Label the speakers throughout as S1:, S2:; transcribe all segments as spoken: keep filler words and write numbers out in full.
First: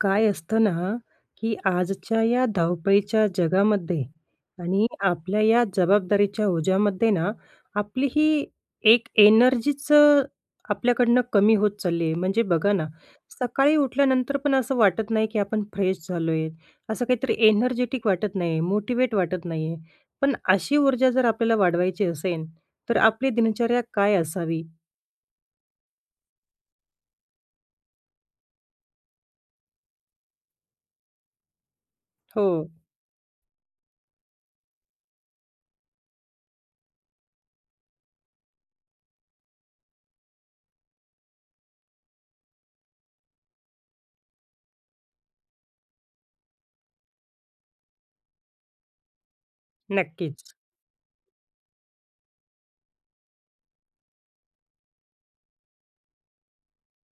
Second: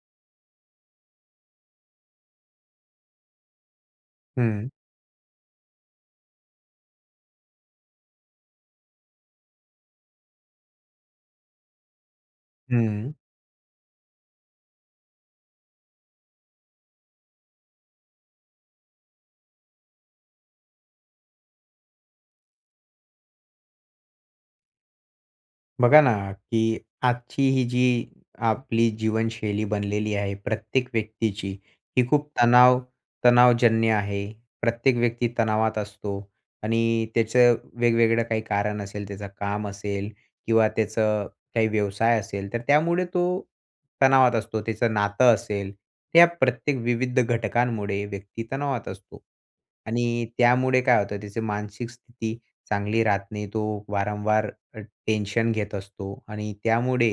S1: काय असतं ना, की आजच्या या धावपळीच्या जगामध्ये
S2: हं.
S1: आणि आपल्या या जबाबदारीच्या ओझ्यामध्ये ना, आपली ही एक एनर्जीच अ, आपल्याकडून कमी होत चालली आहे. म्हणजे बघा ना,
S2: हं.
S1: सकाळी उठल्यानंतर पण असं वाटत नाही, की आपण फ्रेश झालो आहे. असं काहीतरी एनर्जेटिक वाटत नाही, मोटिवेट वाटत नाही आहे. पण अशी ऊर्जा जर आपल्याला वाढवायची असेल तर आपली दिनचर्या काय असावी?
S2: बघा ना, की आजची ही जी आपली जीवनशैली बनलेली आहे प्रत्येक व्यक्तीची. ही खूप
S1: हो.
S2: तणाव तणावजन्य आहे. प्रत्येक व्यक्ती तणावात असतो आणि त्याचं वेगवेगळं काही कारण असेल. त्याचं काम असेल किंवा त्याचं काही व्यवसाय असेल. तर त्यामुळे तो तणावात असतो. त्याचं नातं असेल. ह्या प्रत्येक विविध घटकांमुळे व्यक्ती तणावात असतो आणि
S1: नक्कीच.
S2: त्यामुळे काय होतं, त्याची मानसिक स्थिती चांगली राहत नाही. तो वारंवार अ, टेन्शन घेत असतो आणि त्यामुळे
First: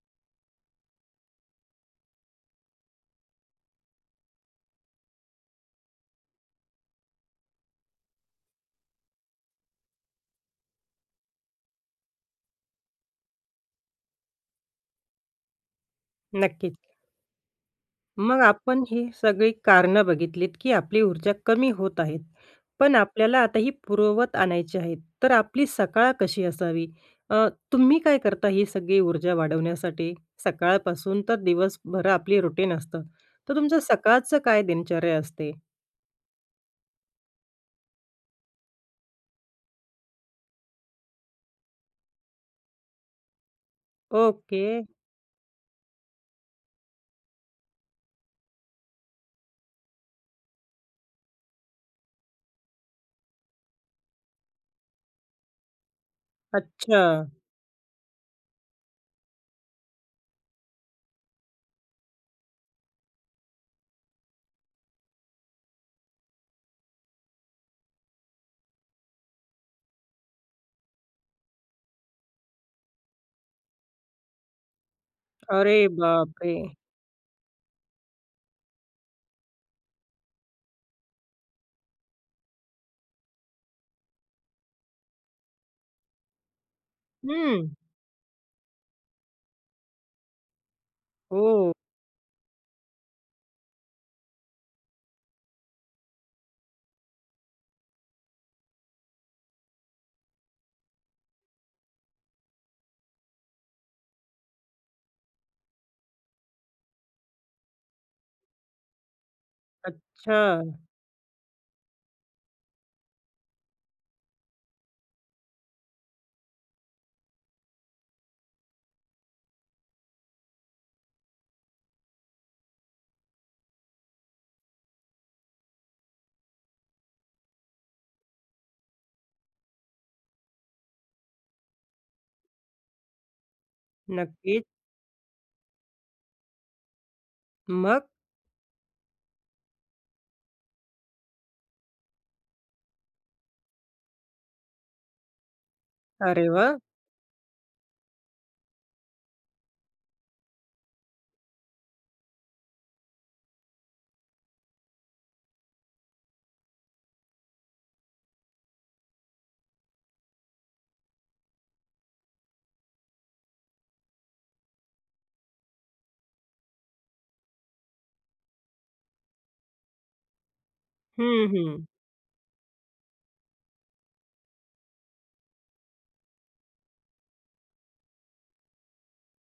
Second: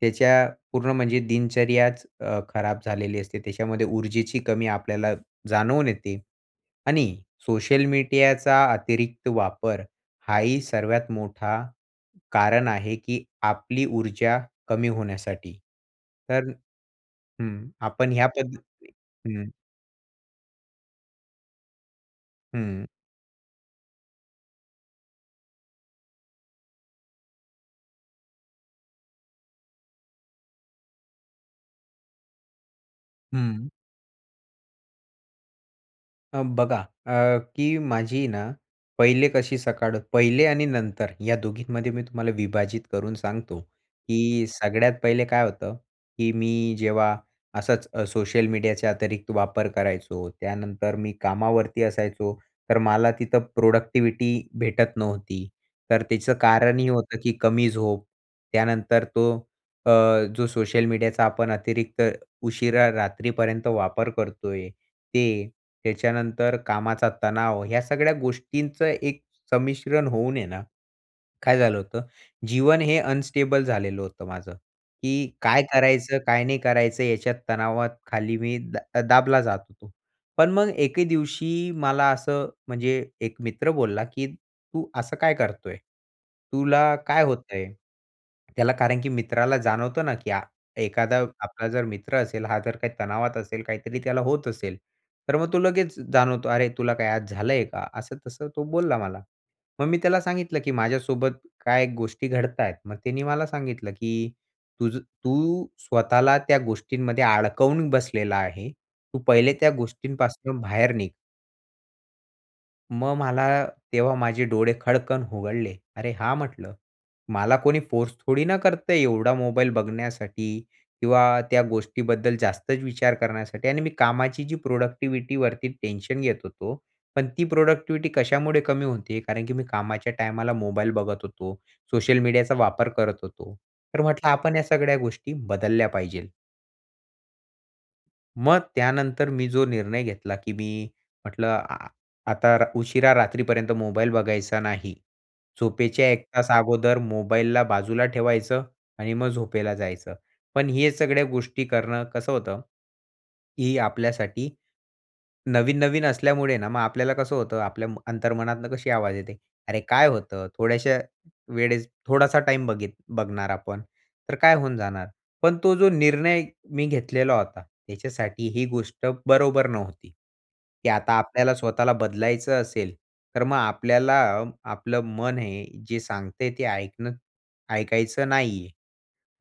S2: त्याच्या पूर्ण म्हणजे दिनचर्याच अ, खराब झालेली असते. त्याच्यामध्ये ऊर्जेची कमी आपल्याला जाणवून येते आणि सोशल मीटीयाचा अतिरिक्त वापर हा ही सर्वात मोठा कारण आहे, की आपली ऊर्जा कमी होण्यासाठी. तर
S1: नक्कीच.
S2: हं, आपण ह्या
S1: मग
S2: पद्ध
S1: आपण ही
S2: हं,
S1: सगळी कारणं बघितलीत, की आपली ऊर्जा कमी होत आहे,
S2: हं.
S1: पण आपल्याला आता ही पुरवत आणायची आहे. तर आपली सकाळ कशी असावी? अ, तुम्ही काय करता ही सगळी ऊर्जा वाढवण्यासाठी सकाळपासून तर दिवसभर आपली रुटीन असतं. तर
S2: हं.
S1: तुमचं सकाळचं काय दिनचर्या असते?
S2: अ, बघा, अ, की माझी ना, पहिले कशी सकाळ पहिले आणि नंतर या दोघींमध्ये मी तुम्हाला विभाजित करून सांगतो, की
S1: ओके.
S2: सगळ्यात पहिले काय होतं, की मी जेव्हा असंच सोशल मीडियाचे अतिरिक्त वापर करायचो. त्यानंतर मी कामावरती असायचो, तर मला तिथं प्रोडक्टिव्हिटी भेटत नव्हती. तर त्याचं कारण हे
S1: अच्छा.
S2: होतं, की कमी झोप. त्यानंतर तो अ, जो सोशल मीडियाचा आपण अतिरिक्त उशिरा रात्रीपर्यंत वापर करतो आहे ते, त्याच्यानंतर कामाचा तणाव, ह्या सगळ्या गोष्टींचं एक संमिश्रण होऊन आहे ना, काय झालं होतं, जीवन हे अनस्टेबल झालेलं होतं माझं. की काय
S1: अरे
S2: करायचं,
S1: बाप
S2: काय नाही
S1: रे!
S2: करायचं, याच्यात तणावाखाली मी अ, दा दाबला जात होतो. पण मग एके दिवशी मला असं म्हणजे एक मित्र बोलला, की "तू असं काय करतो आहे? तुला काय होत आहे?"
S1: हं.
S2: त्याला कारण, की मित्राला जाणवतं ना, की एखादा आपला
S1: हो.
S2: जर मित्र असेल, हा जर काही तणावात असेल, काहीतरी त्याला होत असेल, तर मग तो लगेच जाणवतो, अरे, तुला काय आज झालं आहे का? असं तसं तो बोलला मला. मग मी त्याला सांगितलं, की माझ्यासोबत काय गोष्टी घडत आहेत. मग त्यानी मला सांगितलं, की तुझं तू स्वतःला त्या गोष्टींमध्ये अडकवून बसलेला आहे. तू पहिले त्या गोष्टींपासनं
S1: अच्छा!
S2: बाहेर निघ. मग मला तेव्हा माझे डोळे खडकन उघडले. "अरे हां!" म्हटलं, "मला कोणी फोर्स थोडी ना करतय एवढा मोबाईल बघण्यासाठी." किंवा "त्या गोष्टीबद्दल जास्तच विचार करण्यासाठी." आणि मी कामाची जी प्रोडक्टिव्हिटीवरती टेन्शन घेत होतो, पण ती प्रोडक्टिव्हिटी कशामुळे कमी होतीय? कारण की मी कामाच्या टायमाला मोबाईल बघत होतो. सोशल मीडियाचा वापर करत होतो. तर म्हटलं आपण
S1: नक्कीच.
S2: या सगळ्या गोष्टी बदलल्या पाहिजेल.
S1: मग?
S2: मग त्यानंतर मी जो निर्णय घेतला की मी म्हटलं अ, आता र उशिरा रात्रीपर्यंत मोबाईल बघायचा नाही. झोपेच्या एक
S1: अरे
S2: तास
S1: वाह!
S2: अगोदर मोबाईलला बाजूला ठेवायचं आणि मग झोपेला जायचं. पण हे सगळ्या गोष्टी करणं कसं होतं, ही आपल्यासाठी नवीन-नवीन असल्यामुळे ना मग आपल्याला कसं होतं, आपल्या म अंतर्मनातनं कशी आवाज येते? "अरे काय होतं थोड्याशा वेळेस थोडासा टाईम बघीत बघणार आपण, तर काय होऊन जाणार?" पण तो जो निर्णय मी घेतलेला होता, ह्याच्यासाठी ही गोष्ट बरोबर नव्हती. की आता
S1: हं,
S2: आपल्याला
S1: हं.
S2: स्वतःला बदलायचं असेल, तर मग आपल्याला आपलं मन हे जे सांगतंय ते ऐकणं ऐकायचं नाहीये.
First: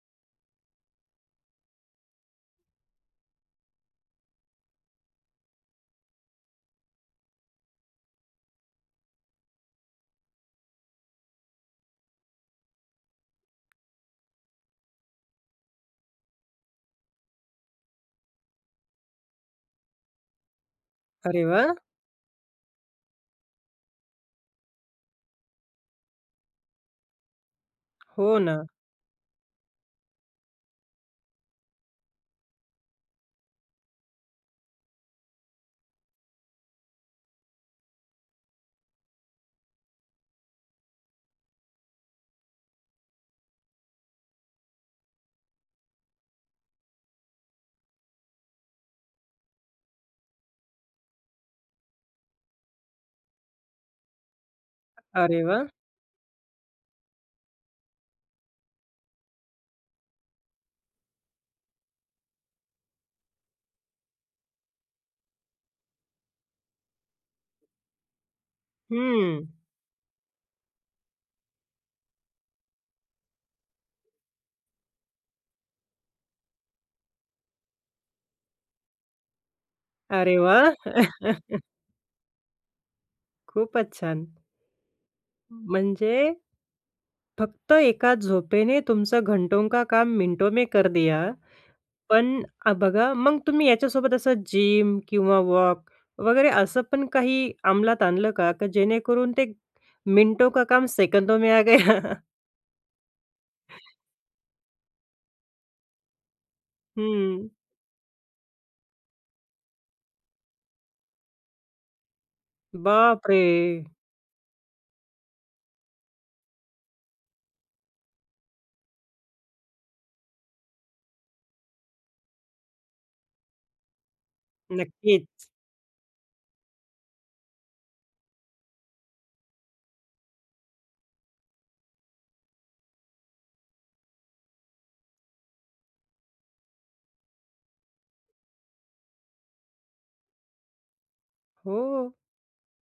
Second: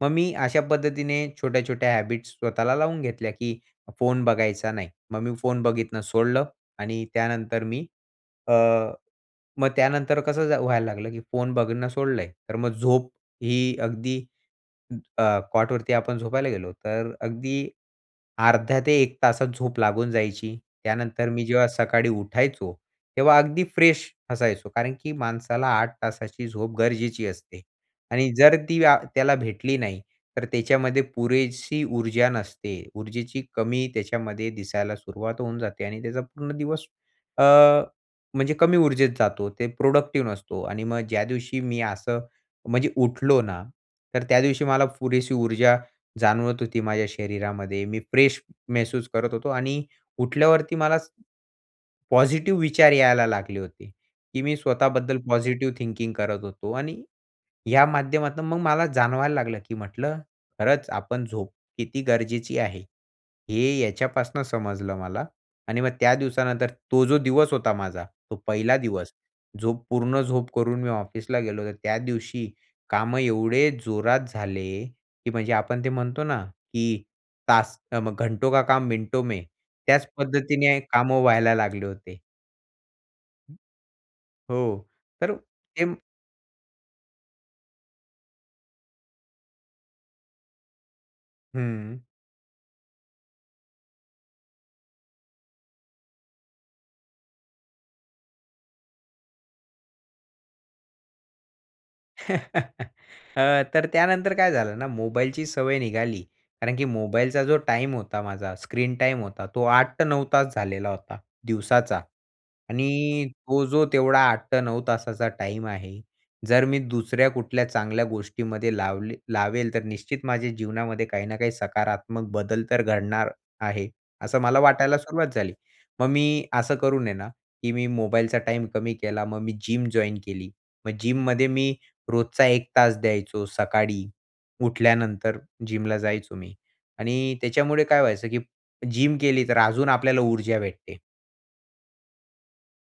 S2: मग मी अशा पद्धतीने छोट्या-छोट्या हॅबिट्स स्वतःला लावून घेतल्या की फोन बघायचा नाही मग मी फोन बघितनं सोडलं आणि त्यानंतर मी अ, मग त्यानंतर कसं झा व्हायला लागलं की फोन बघणं सोडलय, तर मग झोप ही अगदी अ, कॉटवरती आपण झोपायला गेलो, तर अगदी अर्ध्या ते एक तासात झोप लागून जायची. त्यानंतर
S1: अरे
S2: मी जेव्हा
S1: वाह!
S2: सकाळी उठायचो, तेव्हा अगदी फ्रेश असायचो. कारण की माणसाला आठ तासाची झोप गरजेची असते आणि
S1: हो
S2: जर
S1: ना.
S2: ती व्या त्याला भेटली नाही, तर त्याच्यामध्ये पुरेशी ऊर्जा नसते. ऊर्जेची कमी त्याच्यामध्ये दिसायला सुरुवात होऊन जाते आणि त्याचा पूर्ण दिवस अ, म्हणजे कमी ऊर्जेत जातो. ते प्रोडक्टिव्ह नसतो आणि मग ज्या दिवशी मी असं म्हणजे उठलो ना, तर त्या दिवशी मला पुरेशी ऊर्जा जाणवत होती माझ्या शरीरामध्ये. मी फ्रेश महसूस करत होतो आणि उठल्यावरती मलाच ...पॉझिटिव्ह विचार यायला लागले होते की मी स्वतःबद्दल
S1: अरे वाह!
S2: पॉझिटिव्ह थिंकिंग करत होतो आणि या माध्यमातनं मग मला जाणवायला लागलं की म्हटलं खरंच आपण झोप किती गरजेची आहे. हे याच्यापासनं समजलं मला आणि मग त्या दिवसानंतर तो जो दिवस होता माझा तो पहिला दिवस
S1: हम्म.
S2: झोप पूर्ण झोप करून मी ऑफिसला गेलो तर त्या दिवशी कामं एवढे जोरात झाले, की म्हणजे आपण ते म्हणतो ना की तास अ, म "घंटो का काम मिनटों में" त्याच
S1: अरे वाह!
S2: पद्धतीने कामं व्हायला लागले होते.
S1: खूपच छान!
S2: हो. तर अ, जिम
S1: म्हणजे, फक्त एका झोपेने तुमचं घंटों का काम मिनटों में कर दिया.
S2: हं.
S1: पण अ, बघा मग तुम्ही याच्यासोबत असं जिम किंवा वॉक वगैरे असं पण काही अंमलात आणलं का? का जेणेकरून ते मिटों का काम सेकंडों में आ गया?
S2: अ, तर त्यानंतर काय झालं ना, मोबाईलची सवय निघाली. कारण की मोबाईलचा
S1: हं.
S2: जो टाईम होता माझा स्क्रीन टाईम होता, तो आठ ते नऊ तास झालेला होता दिवसाचा. आणि तो जो
S1: बापरे!
S2: तेवढा आठ ते नऊ तासाचा टाईम आहे जर मी दुसऱ्या कुठल्या चांगल्या गोष्टीमध्ये लावले लावेल, तर निश्चित माझ्या जीवनामध्ये काही ना काही सकारात्मक बदल तर घडणार आहे. असं मला वाटायला सुरुवात
S1: नक्कीच.
S2: झाली. मग मी असं करून हे ना, की मी मोबाईलचा टाईम कमी केला. मग मी जिम जॉइन केली. मग जिममध्ये मी रोजचा एक तास द्यायचो. सकाळी उठल्यानंतर जिमला जायचो मी. आणि त्याच्यामुळे काय व्हायचं की जिम केली, तर अजून आपल्याला ऊर्जा भेटते.
S1: हो.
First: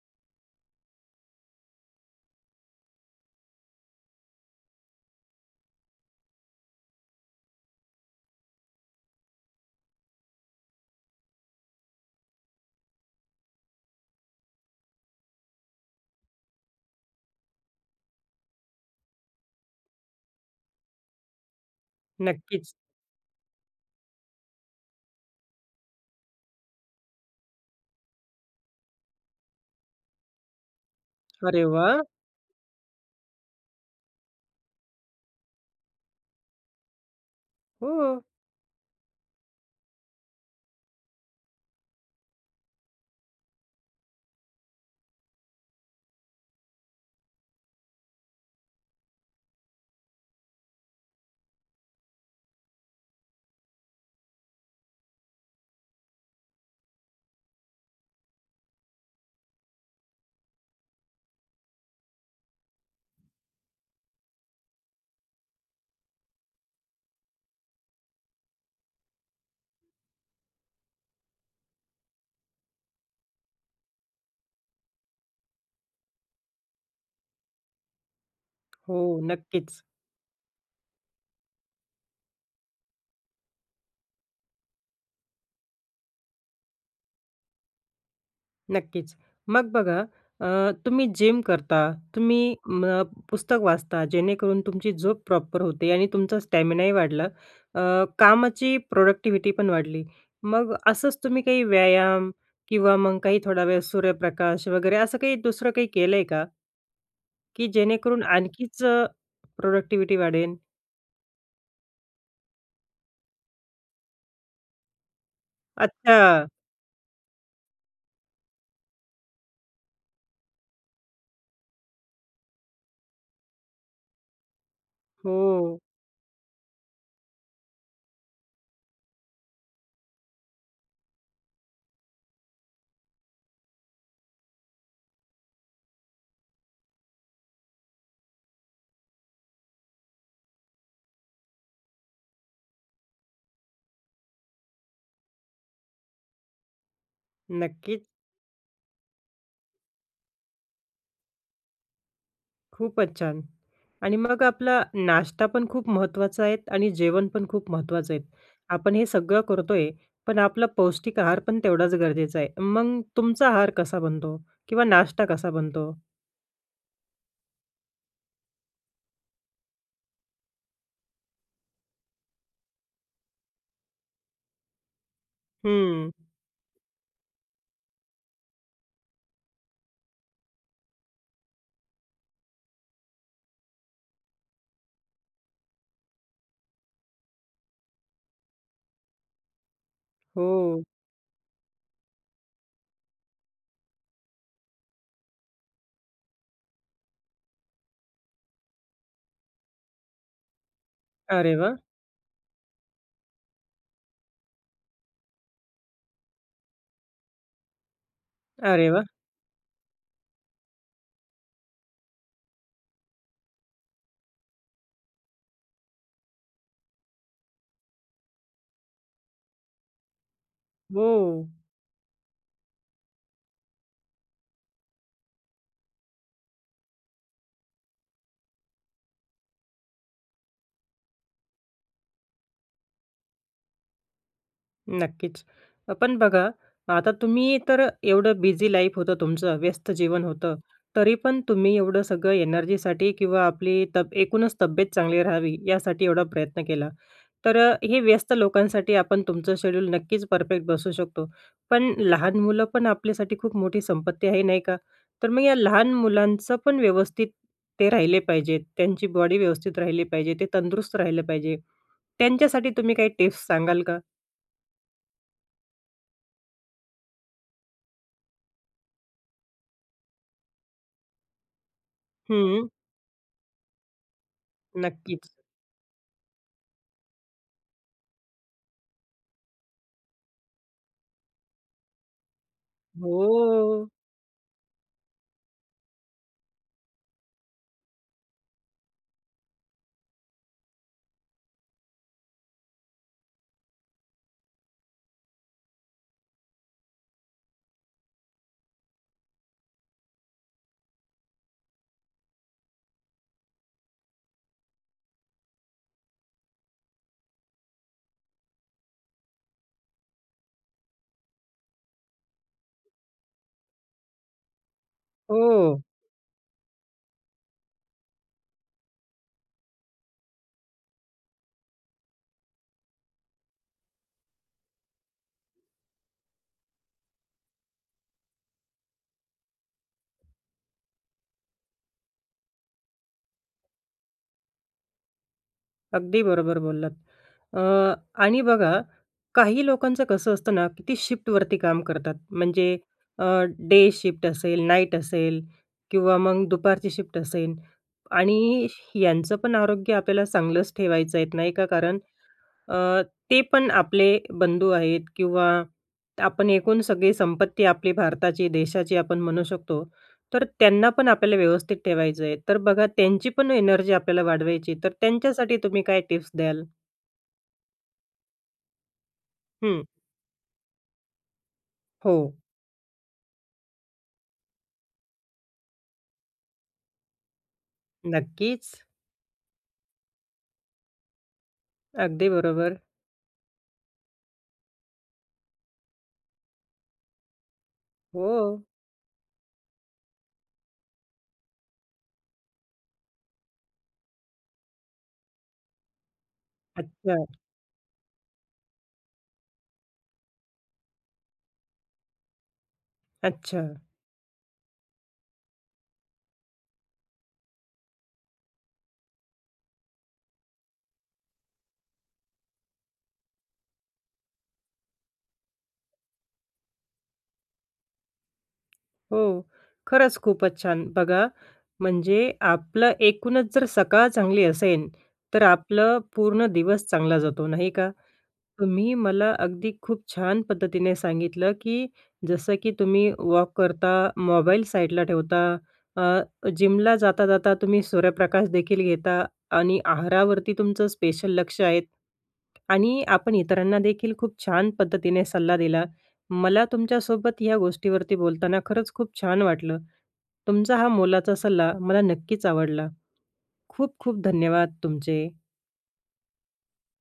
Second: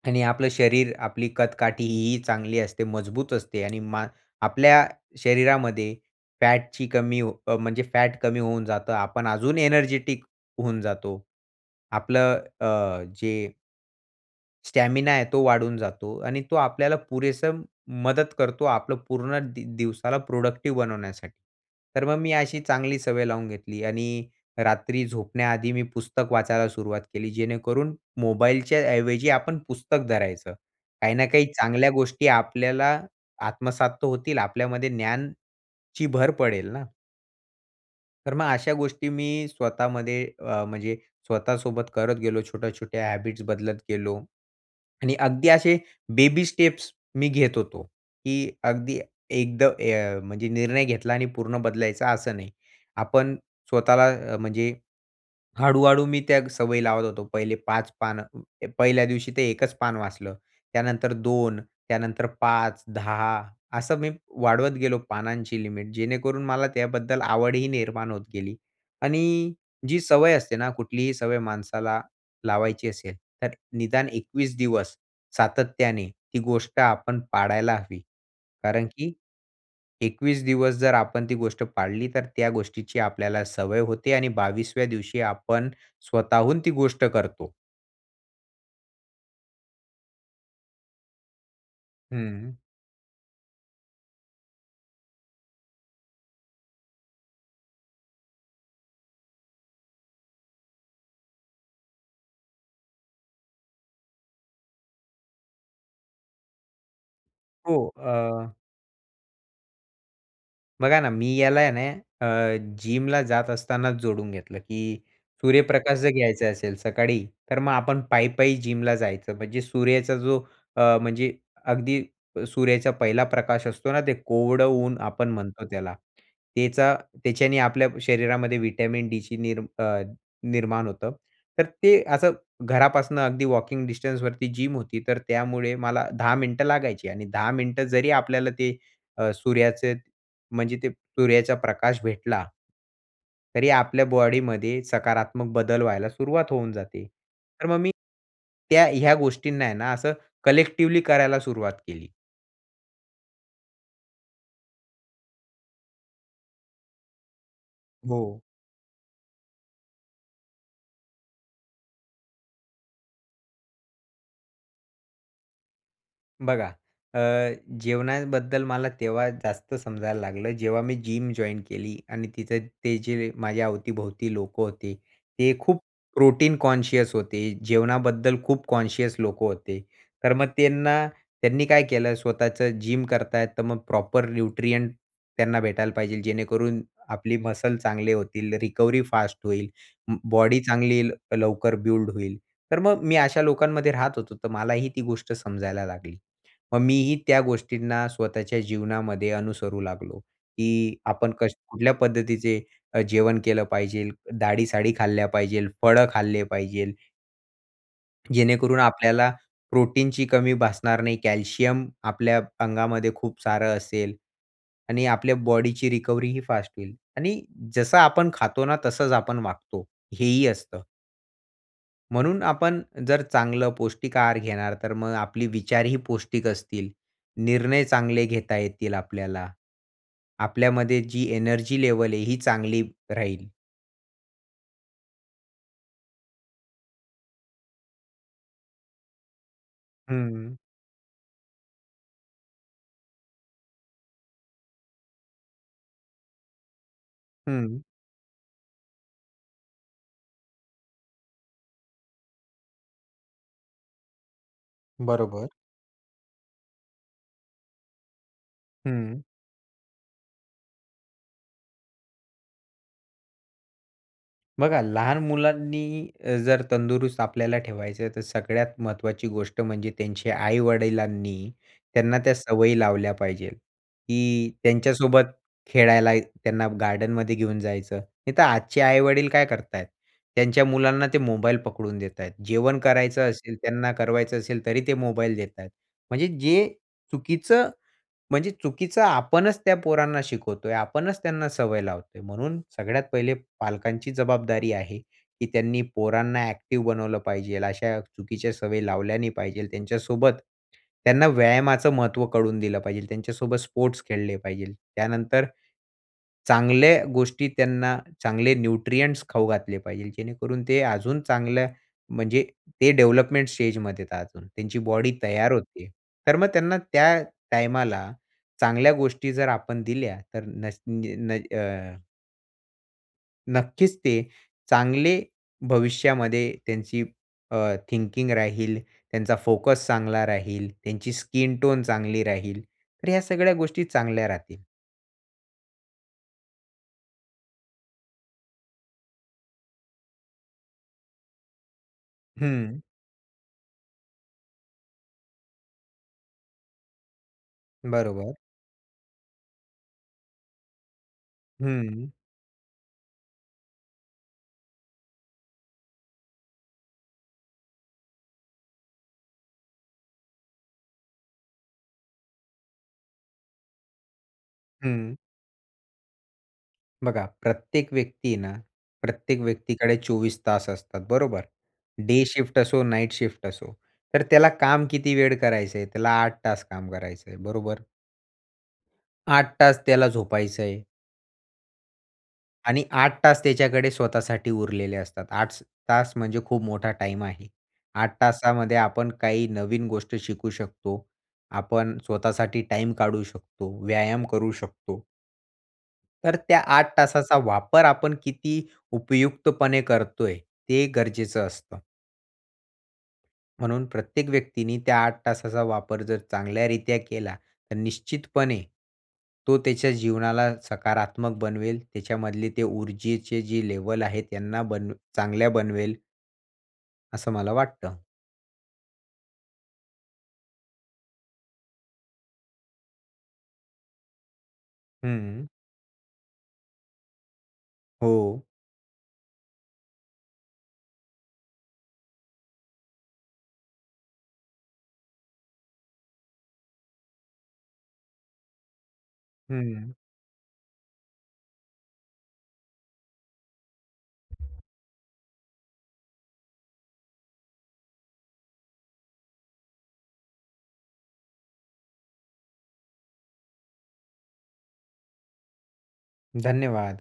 S2: आणि आपलं शरीर, आपली कदकाठीही चांगली असते, मजबूत असते. आणि मा आपल्या शरीरामध्ये फॅटची कमी हो अ, म्हणजे फॅट कमी होऊन जातं. आपण अजून एनर्जेटिक होऊन जातो. आपलं अ, अ, जे स्टॅमिना आहे तो वाढून जातो आणि तो आपल्याला पुरेसं मदत करतो. आपलं पूर्ण दि दिवसाला प्रोडक्टिव्ह बनवण्यासाठी. तर मग मी अशी
S1: नक्कीच.
S2: चांगली सवय लावून घेतली आणि रात्री झोपण्याआधी मी पुस्तक वाचायला सुरुवात केली, जेणेकरून मोबाईलच्या ऐवजी आपण पुस्तक धरायचं. काही ना काही
S1: अरे
S2: चांगल्या
S1: वाह!
S2: गोष्टी आपल्याला आत्मसात तर होतील. आपल्यामध्ये ज्ञानची भर पडेल ना.
S1: हो.
S2: तर मग अशा गोष्टी मी स्वतःमध्ये अ, म्हणजे स्वतःसोबत करत गेलो. छोट्या-छोट्या हॅबिट्स बदलत गेलो आणि अगदी असे बेबी स्टेप्स मी घेत होतो. की अगदी एकद ए म्हणजे निर्णय घेतला आणि पूर्ण बदलायचा असं नाही. आपण स्वतःला म्हणजे हळूहळू मी त्या सवयी लावत होतो. पहिले पाच पानं पहिल्या दिवशी ते एकच पान वाचलं. त्यानंतर दोन त्यानंतर पाच दहा असं मी वाढवत गेलो पानांची लिमिट. जेणेकरून मला त्याबद्दल आवडही निर्माण होत गेली. आणि जी सवय असते ना, कुठलीही सवय माणसाला लावायची असेल. तर निदान एकवीस दिवस सातत्याने ती गोष्ट आपण पाळायला हवी. कारण की
S1: हो. नक्कीच.
S2: एकवीस दिवस जर आपण ती गोष्ट पाळली, तर त्या गोष्टीची आपल्याला सवय होते आणि बावीसव्या दिवशी आपण स्वतःहून ती गोष्ट करतो.
S1: नक्कीच. मग बघा अ, तुम्ही जिम करता, तुम्ही
S2: हं.
S1: म पुस्तक वाचता जेणेकरून तुमची झोप प्रॉपर होते आणि तुमचा स्टॅमिनाही वाढला अ, कामाची प्रोडक्टिव्हिटी पण वाढली. मग असंच तुम्ही काही व्यायाम किंवा मग काही थोडा वेळ सूर्यप्रकाश वगैरे असं काही दुसरं काही केलंय का? की
S2: हो,
S1: जेणेकरून
S2: अ
S1: आणखीचं प्रोडक्टिव्हिटी वाढेल?
S2: बघा ना, मी याला आहे ना अ, जिमला जात असतानाच जोडून घेतलं, की सूर्यप्रकाश जर
S1: अच्छा.
S2: घ्यायचा असेल सकाळी तर मग आपण पायी-पायी जिमला जायचं. म्हणजे सूर्याचा जो अ, म्हणजे अगदी सूर्याचा पहिला प्रकाश असतो ना ते कोवळ ऊन आपण म्हणतो
S1: हो.
S2: त्याला. त्याचा त्याच्याने आपल्या शरीरामध्ये व्हिटॅमिन डीची निर्मी अ, निर्माण होतं. तर ते असं घरापासून अगदी वॉकिंग डिस्टन्सवरती जिम होती. तर त्यामुळे मला दहा मिनिटं लागायची आणि दहा मिनिट जरी आपल्याला ते अ, सूर्याचे म्हणजे ते सूर्याचा प्रकाश भेटला तरी आपल्या बॉडीमध्ये सकारात्मक बदल व्हायला सुरुवात होऊन जाते. तर मग मी,
S1: नक्कीच.
S2: त्या ह्या गोष्टींना आहे ना असं कलेक्टिव्हली करायला सुरुवात केली.
S1: खूपच छान! आणि मग आपला नाश्ता पण खूप महत्वाचा आहेत आणि जेवण पण खूप महत्वाचं आहेत.
S2: हो.
S1: आपण हे सगळं करतोय. पण आपला पौष्टिक आहार पण तेवढाच गरजेचा आहे. मग तुमचा आहार कसा बनतो? किंवा नाश्ता कसा बनतो?
S2: बघा, अ, जेवणाबद्दल मला तेव्हा जास्त समजायला लागलं, जेव्हा मी जिम जॉइन्ड केली आणि तिथं ते जे माझ्या अवती-भोवती लोकं होते, ते खूप
S1: हं.
S2: प्रोटीन कॉन्शियस होते. जेवणाबद्दल खूप कॉन्शियस लोकं होते. तर मग त्यांना त्यांनी काय केलं. स्वतःचं जिम करताय, तर मग प्रॉपर न्यूट्रिएंट त्यांना भेटायला पाहिजे, जेणेकरून आपली मसल्स चांगले होतील. रिकव्हरी फास्ट होईल. अं, बॉडी
S1: हो.
S2: चांगली येईल, लवकर बिल्ड होईल. तर मग मी अशा लोकांमध्ये राहत होतो. तर मलाही ती गोष्ट समजायला लागली. मग मीही त्या गोष्टींना स्वतःच्या जीवनामध्ये अनुसरू लागलो, की आपण
S1: अरे
S2: कस
S1: वाह!
S2: कुठल्या पद्धतीचे अ, जेवण केलं पाहिजेल. दाळी-साळी खाल्ल्या पाहिजेल, फळं खाल्ले पाहिजेल जेणेकरून
S1: अरे वाह!
S2: आपल्याला प्रोटीनची कमी भासणार नाही. कॅल्शियम आपल्या अंगामध्ये खूप सारं असेल आणि आपल्या बॉडीची रिकव्हरी ही फास्ट होईल. आणि जसं आपण खातो ना, तसंच आपण वागतो हेही असतं.
S1: हो.
S2: म्हणून आपण जर चांगलं पौष्टिक आहार घेणार तर मग आपली विचारही पौष्टिक असतील. निर्णय चांगले घेता येतील आपल्याला. आपल्यामध्ये जी एनर्जी लेव्हल आहे, ही चांगली राहील.
S1: नक्कीच. पण बघा आता तुम्ही तर एवढं बिझी लाईफ होतं तुमचं, व्यस्त जीवन होतं.
S2: हं.
S1: तरी पण तुम्ही एवढं सगळं एनर्जीसाठी किंवा आपली तब एकूणच तब्येत चांगली राहावी यासाठी एवढा प्रयत्न केला. तर
S2: हं.
S1: हे व्यस्त लोकांसाठी आपण तुमचं शेड्यूल नक्कीच परफेक्ट बसू शकतो. पण लहान मुलं पण आपल्यासाठी खूप मोठी संपत्ती आहे नाही का. तर मग
S2: बरोबर.
S1: या लहान मुलांचं पण व्यवस्थित ते राहिले पाहिजेत. त्यांची
S2: हं.
S1: बॉडी व्यवस्थित राहिली पाहिजे. ते तंदुरुस्त राहिले पाहिजे. त्यांच्यासाठी तुम्ही काही टिप्स सांगाल का?
S2: बघा लहान मुलांनी अ, जर तंदुरुस्त आपल्याला ठेवायचं तर सगळ्यात महत्त्वाची गोष्ट म्हणजे त्यांच्या आई-वडिलांनी त्यांना त्या
S1: हं.
S2: सवयी लावल्या पाहिजेल की त्यांच्यासोबत
S1: नक्कीच.
S2: खेळायला त्यांना गार्डनमध्ये घेऊन जायचं. नाही तर आजचे आई-वडील काय करत आहेत? त्यांच्या मुलांना ते मोबाईल पकडून देत आहेत. जेवण करायचं असेल,
S1: हो.
S2: त्यांना करवायचं असेल तरी ते मोबाईल देत आहेत. म्हणजे जे चुकीचं, म्हणजे चुकीचं आपणच त्या पोरांना शिकवतोय. आपणच त्यांना सवय लावतोय. म्हणून सगळ्यात पहिले पालकांची जबाबदारी आहे, की त्यांनी पोरांना एक्टिव्ह बनवलं पाहिजेल. अशा चुकीच्या सवयी लावल्या नाही पाहिजेल. त्यांच्यासोबत त्यांना व्यायामाचं महत्त्व कळवून दिलं पाहिजेल त्यांच्यासोबत स्पोर्ट्स खेळले पाहिजेल. त्यानंतर, चांगल्या गोष्टी त्यांना चांगले न्यूट्रिएंट्स खाऊ घातले पाहिजेल जेणेकरून ते अजून चांगल्या म्हणजे ते डेव्हलपमेंट स्टेजमध्ये आहेत अजून. त्यांची बॉडी तयार होत
S1: हो.
S2: आहे. तर मग त्यांना त्या टाईमाला चांगल्या गोष्टी जर आपण दिल्या तर नस न अ नक्कीच, ते चांगले भविष्यामध्ये त्यांची अ, थिंकिंग राहील, त्यांचा फोकस चांगला राहील, त्यांची स्किन टोन चांगली राहील. तर ह्या सगळ्या गोष्टी चांगल्या राहतील.
S1: अगदी बरोबर बोललात. अ, आणि बघा, काही लोकांचं कसं असतं ना, की ती शिफ्टवरती काम करतात. म्हणजे
S2: हं.
S1: अ, डे शिफ्ट असेल, नाईट असेल किंवा मग दुपारची शिफ्ट असेल
S2: बरोबर.
S1: आणि यांचं पण आरोग्य आपल्याला चांगलंच ठेवायचं आहे, नाही का. कारण,
S2: हं.
S1: अ, ते पण आपले बंधू आहेत किंवा आपण एकूण सगळी संपत्ती आपली भारताची, देशाची आपण म्हणू शकतो. तर त्यांना पण आपल्याला व्यवस्थित ठेवायचं आहे. तर बघा, त्यांची पण एनर्जी आपल्याला वाढवायची तर
S2: हं.
S1: त्यांच्यासाठी तुम्ही काय टिप्स द्याल?
S2: बघा, प्रत्येक व्यक्ती आहे ना, प्रत्येक
S1: हं.
S2: व्यक्तीकडे चोवीस तास असतात, बरोबर. डे
S1: हो.
S2: शिफ्ट असो, नाईट शिफ्ट असो. तर त्याला काम किती वेळ करायचं आहे, त्याला आठ तास काम करायचं आहे, बरोबर?
S1: नक्कीच.
S2: आठ तास त्याला झोपायचं आहे.
S1: अगदी बरोबर.
S2: आणि आठ तास त्याच्याकडे स्वतःसाठी उरलेले असतात, आठस तास म्हणजे खूप मोठा टाईम आहे. आठ
S1: हो.
S2: तासामध्ये आपण काही नवीन गोष्ट शिकू शकतो, आपण स्वतःसाठी टाईम काढू शकतो, व्यायाम करू शकतो. तर त्या आठ
S1: अच्छा
S2: तासाचा वापर, आपण किती उपयुक्तपणे करतोय, ते गरजेचं असतं.
S1: अच्छा.
S2: म्हणून प्रत्येक व्यक्तीने त्या आठ तासाचा वापर जर चांगल्यारित्या केला, तर निश्चितपणे तो त्याच्या जीवनाला सकारात्मक बनवेल. त्याच्यामधले ते ऊर्जेचे जे लेव्हल आहेत, त्यांना बनवे चांगल्या बनवेल. असं मला वाटतं.
S1: हो, खरंच खूपचं छान. बघा, म्हणजे आपलं एकूणचं जर सकाळ चांगली असेल, तर
S2: हम्म.
S1: आपलं पूर्ण दिवस चांगला जातो नाही का?
S2: हो.
S1: तुम्ही मला अगदी खूप छान पद्धतीने सांगितलं, की जसं की तुम्ही वॉक करता, मोबाईल साईडला ठेवता. अ, जिमला जाता जाता तुम्ही सूर्यप्रकाशदेखील घेता आणि
S2: हम्म.
S1: आहारावरती तुमचं स्पेशल लक्ष आहे आणि आपण इतरांना देखील खूप छान पद्धतीने सल्ला दिला. मला तुमच्यासोबत या गोष्टीवरती बोलताना खरंच खूप छान वाटलं. तुमचा हा मोलाचा सल्ला मला नक्कीच आवडला. खूप खूप धन्यवाद तुमचे.
S2: धन्यवाद.